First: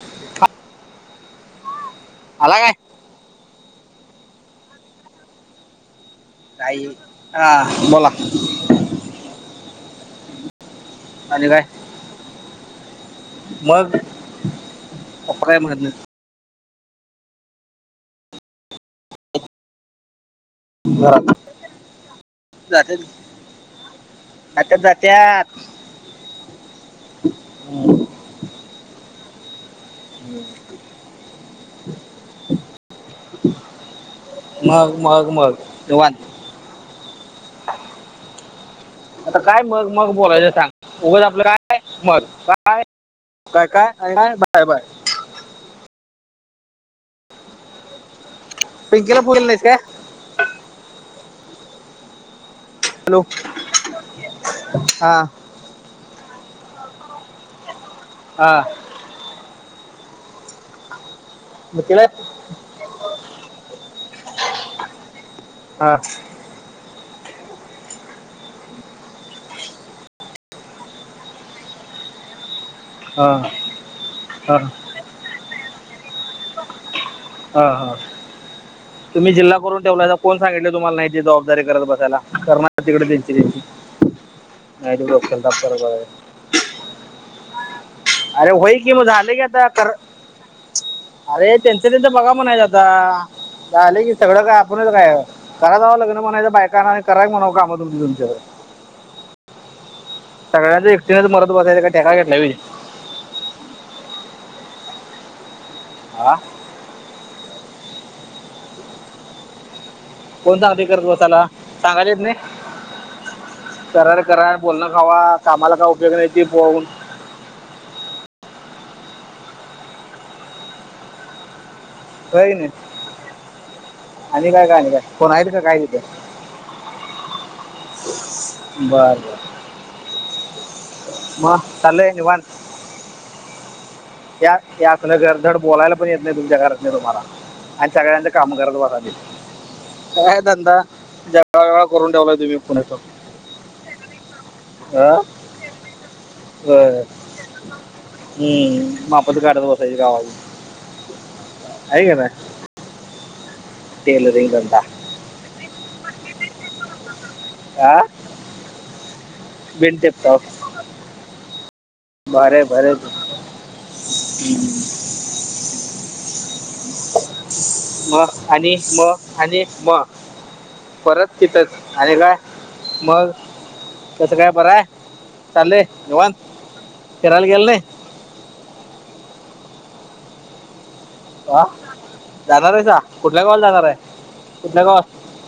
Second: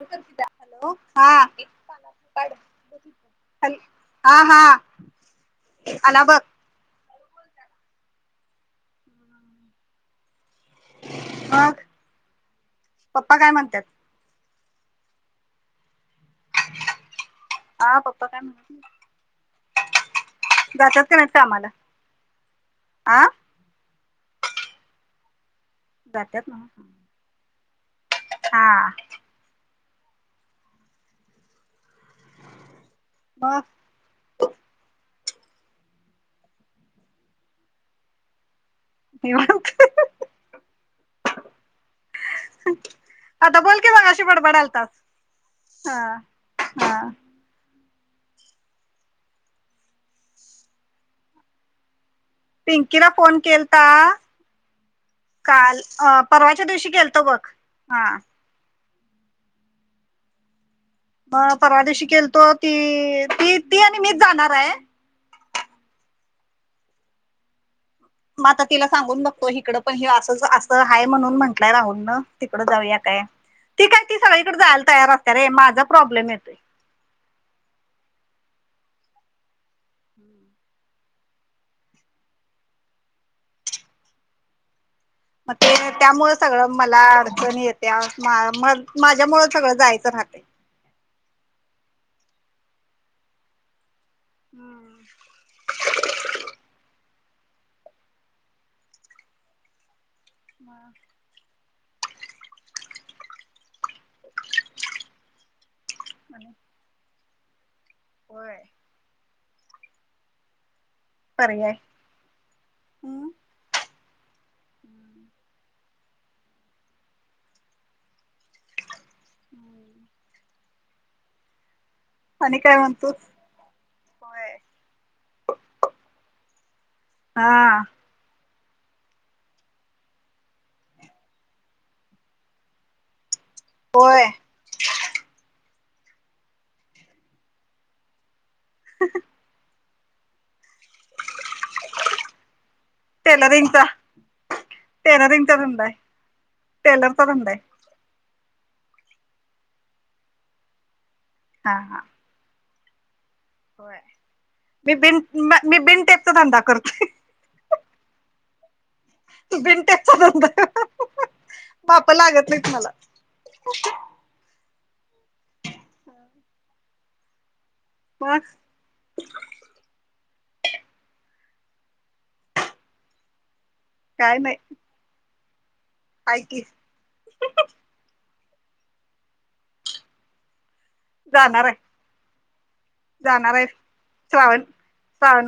[unintelligible] हा. अला काय? हा हा अला बग. काई आ बोला. आणि काय पप्पा काय म्हणतात मग पप्पा काय म्हणत् नाहीत. हा प्पपा काय म्हण का घरात नाहीत कामाला जात्यात कि. तात्या जात्यात. जात्यात न्हव हा. [inaudible] मग मग मग मग ते वाच आता काय निवांत मग मग बोलायचं सांग उगच आपलं काय मग काय आता काय बोल की काय मगाशी [unintelligible] बडबड बाय बाय आलतास हा हा. पिंकीला पुल नाही स काय? पिंकीला हॅलो फोन केलता. हा काल परवाच्या दिवशी केलतो बघ हा. हा. मग परवादेशी केलतो ती ती ती आणि मीच जाणार हाय. हा. मग आता तिला सांगून बघतो हिकडं पण हे असंच असं आहेय म्हणून म्हंटलंय राहुल न तिकडं जाऊया. हा ती काय ती सगळीकड हा जायला तयार असत्या रे माझा प्रॉब्लेम येतोय. हा हा. [inaudible] तुम्ही जिल्हा करून ठेवलायसा कोण सांगितलय तुम्हाला नाही ते जबाबदारी करत बसायला करणात का तिकड तेंच तेंची. [inaudible] हाईत बघ. मग ते त्यामुळच सगळं मला अडचण येत्या अरे मग होय मद की मग माझ्या झालं की मुळ आता सगळं कर जायचं राहतय. अरे त्यांचं त्यांचं बघा म्हणायचं आता झाल की सगळं काय आपणच काय? करा जावा लग्न म्हणायच बायकां आना आणि कराकी म्हणाव कामं तुमची तुमचं - सगळ्यांच एकटीनच मरत बसायचं काय ठेका घेतलाय होय. [inaudible] आं होय. कोण सांगतंय करत बसायला पर्याय सांगायला येत न्हई. हम्म करार करा बोलणं खावा कामाला काय उपयोग नाहीती पउन [inaudible] होय आणि कणी. काय म्हणतो आणि होय काय काय आणि कोण हायत का काय तिथ. हां. बरं बर मग चाललय निवांत. होय. ह्या ह्या असलं घरधड बोलायला पण येत नाही तुमच्या घरात नाही तुम्हाला आणि सगळ्यांच कामगारात वाली काय धंदा जगा वेगळा करून ठेवलाय तुम्ही पुणे कर टेलरिंगचा पुण्यात टेलरिंगचा धंदा हाय टेलरचा धंदा हाय. हम्म मापच काढत बसायची गावाची. हां हां. वय होय टेलरिंग धंदा मी मी बिनटेपचाधंदा करत आह बीन टेकता टेपटॉप धंदा बाप लागत भारीय नाहीत मला भारीत हम म मग आणि म आणि म परत तिथच आलेला मग तसं काय बरय चाललेय निवांत हाय की मग फिरायला गेला नाही ह जाणार आहे दादा रसा कुठल्या गावाला जाणार आहे श्रावण कुठल्या श्रावण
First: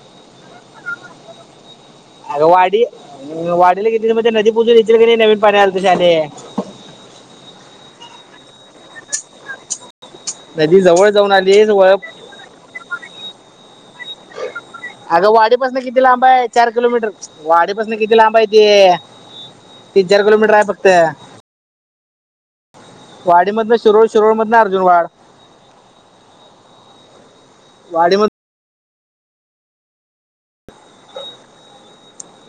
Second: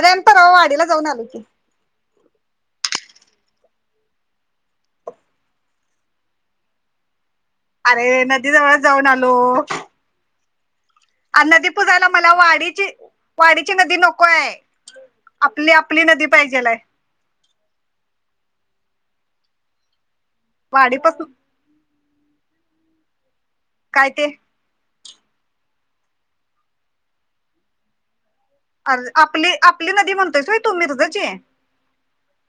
आम्ही परवा वाडीला जाऊन आलो की अग वाडी वाडीला घेतली मग ते नदी पुजून घेततील की नाही नवीन पाणी आलत शाने अरे नदी जवळच जाऊन आलो नदी जवळ जाऊन आ आली नदी वळ पूजायला मला वाडीची वाडीची नदी नको आहे अगं वाडीपसून किती लांब आहे चार किलोमीटर वाडीपासून किती लांब आहे ते तीन चार किलोमीटर आहे फक्त वाडीपसून वाडी मधून शिरोळ काय ते शिरोळ मधन अर्जुनवाड वाडी मधनं आपली नदी म्हणतोयस व्हय तू मिरजेची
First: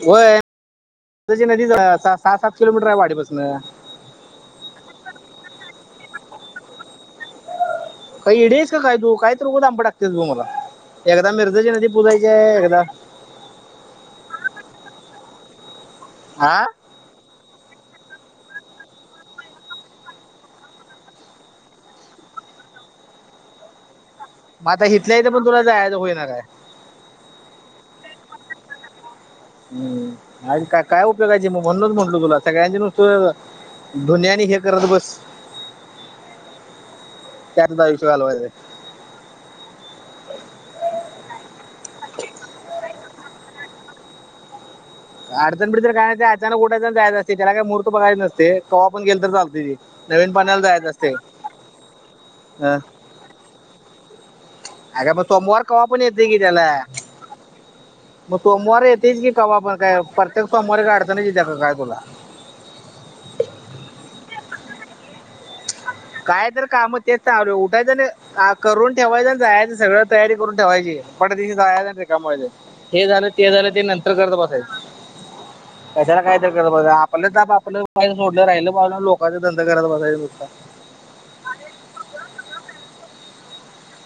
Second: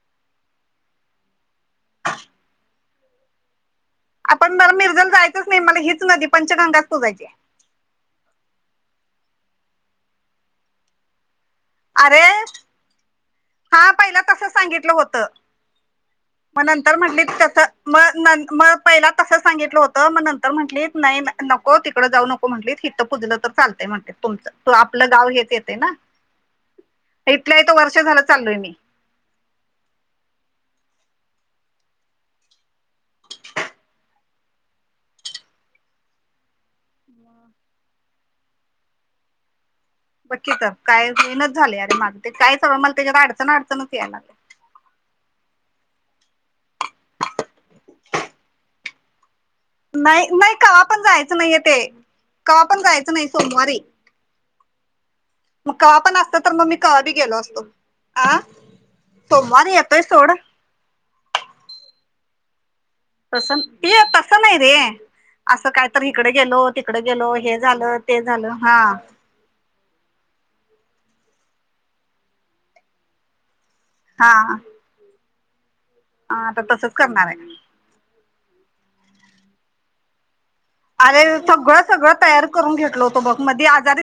होय नदी सहा सात किलोमीटर आहे वाडीपासून आपण मला मिरजेला जायचं नाही मला हेच पंचगंगाच नदी पुजायचे काही इडीस काय तू काय तर र उगं दथांब टाकतेस तू मला एकदा मिर्जाची नदी अरे पुजायची आहे एकदा हा पहिला तस सांगितलं होत हा म्हण म्हटली तस म म पहिला तसं सांगितलं होतं मग नंतर म्हटली नाही नको तिकडं जाऊ नको म्हटलीत हिथं पुजलं तर चालतंय म्हटते तुमच मग तू आता आपलं इथल्या गाव इथं पण घेत तुला येते ना जायचं होईना काय इथल्या इथं वर्ष झालं चाललोय मी हम आणि का काय उपयोगायची मग म्हणणच म्हंटल तुला सगळ्यांचे नुसत धोनी आणि हे करत बस [inaudible] त्यात आयुष्य घालवल्यास बक्की तर काय मेहनत झाली अरे माग ते काय सवळ मला त्याच्यात अडचण अडचणच यायलाग अडचण गडचण काय नसते ते अचानक उठायचं जायचं त्याला काय मुहूर्त करतो बघायचा नसतो कवा पण गेलं तर चालते ते नाही नाही कावा्हा पण जायचं नाहीय ते कवा्हा अं, पण जायचं नाही सोमवारी अगं मग सोमवार मग कवा पण कवाली येते असते की तर त्याला मी कवा बी गेलो असतो आ मग सोमवार येतेच की का बा सोमवारी आपण काय येतोय सोड प्रत्येक सोमवारी अडचणच येत्या काय तुला ते तसं नाही रे असं कायतरी काय तर काम तेच चालु उठायचं न झालं हा करून ठेवायचं जायच. सगळ तयारी करून ठेवायची पट दिशि जा ते कमवायच हे झालं ते झालं ते नं. हा करत बसायच कशाला हा काहीतरी आता करत तसच करणार आपलं आप आहे आपलं.. पायल सोडलं राहिलं पावलं लोकचाधंद कराया बसायला नुस... अरे सगळं सगळं तयार करून घेतल होतो बघ मध आजारी...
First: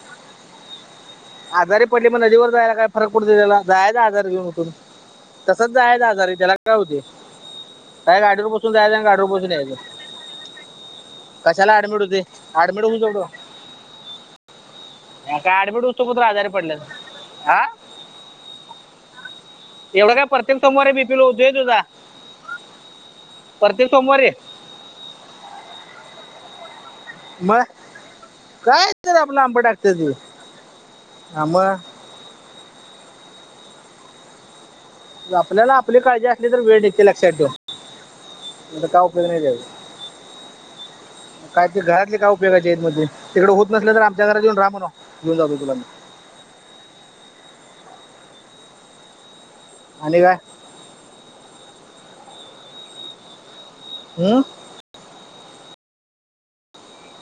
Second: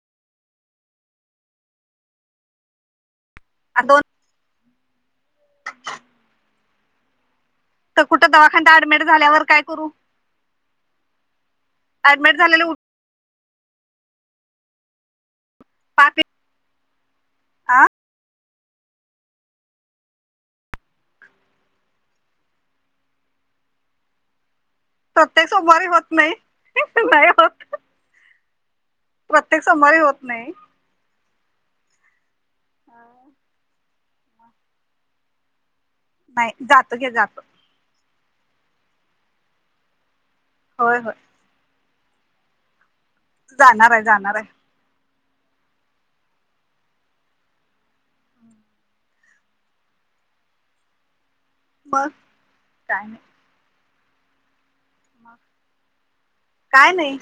आजारी पडले पन नदिवर जायला काय फरक पडत त्याला जाय दोन आजार घेऊन. तसच आहे आजारी त्याला काय होते तर काय कुठं गाडीवर बसून दवाखान्यात जायच आणि ऍडमिट गाडीवर झाल्यावर बसून काय यायचं करू कशाला ऍडमिट होतोय एडमिन नको होऊ मग काय ऍडमिट होतो का पाक तु आजारी पडल्यावर. हा [inaudible] एवढं काय प्रत्येक सोमवारी बीपी लो होते वय तुझा. प्रत्येक सोमवारी. प्रत्येक सोमवारी होत नाही. म होत काय तर आपल प्रत्येक लांबड सोमवारी टाकत्याती. होत नाही हा मग [inaudible] आपल्याला आपली काळजी असली नाही तर वेळ जातो देते. घे लक्षात जातो ठेवा. आता काही उपयोग नाही त्याचा. होय होय. काय ते घरातले काय उपयोगाचे आहेत मग. तिकडे होत जाणार नसेल तर आहे आमच्या जाणार घरात आहे येऊन राह म्हणाव‌. घेऊन जातो तुला मी. आणि काय बस हम्म काय नाही.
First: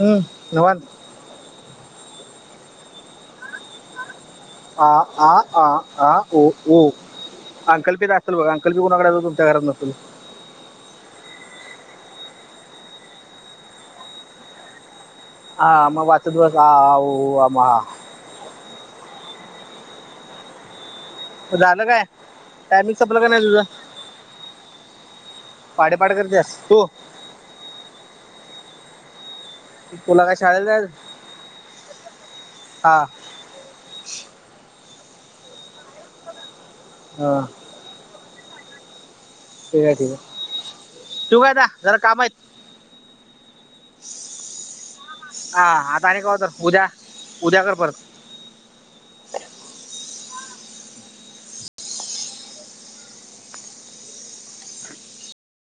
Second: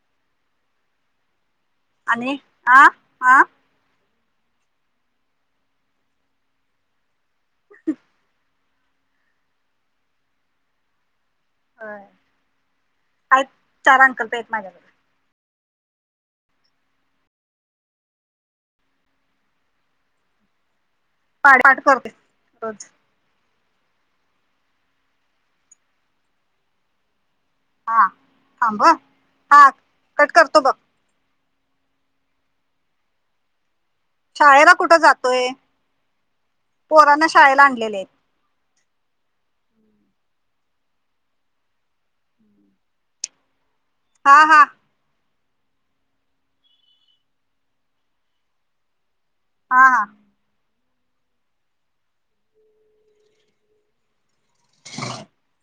हम्म नवान आणि आ आ आ आ आ आ ओ ओ अंकल्पित असतल बघा. अंकलीपी कोणाकडे तुमच्या घरात नसल. आहेत. चार अंक लिपी आहेत माझ्याकडे. हा मग वाचत बसा. आ ऊ आम अहा. पाठपाठ झालं काय करते रोज टायमिंग संपल काय नाही तुझा. पाडे पाढ करतीया तु. हा थांब हा तुला कट काय करतो शाळेला बघ जायच. हा शाळेला कुठे जातोय? पोरांना हा शाळेला आणलेले. ठीक आहे-ठीक आहे, ठेऊ कां आता? जरा काम आहेत. हा हा हा आता आणि केव्हा तर उद्या उद्या कर परत. हा हा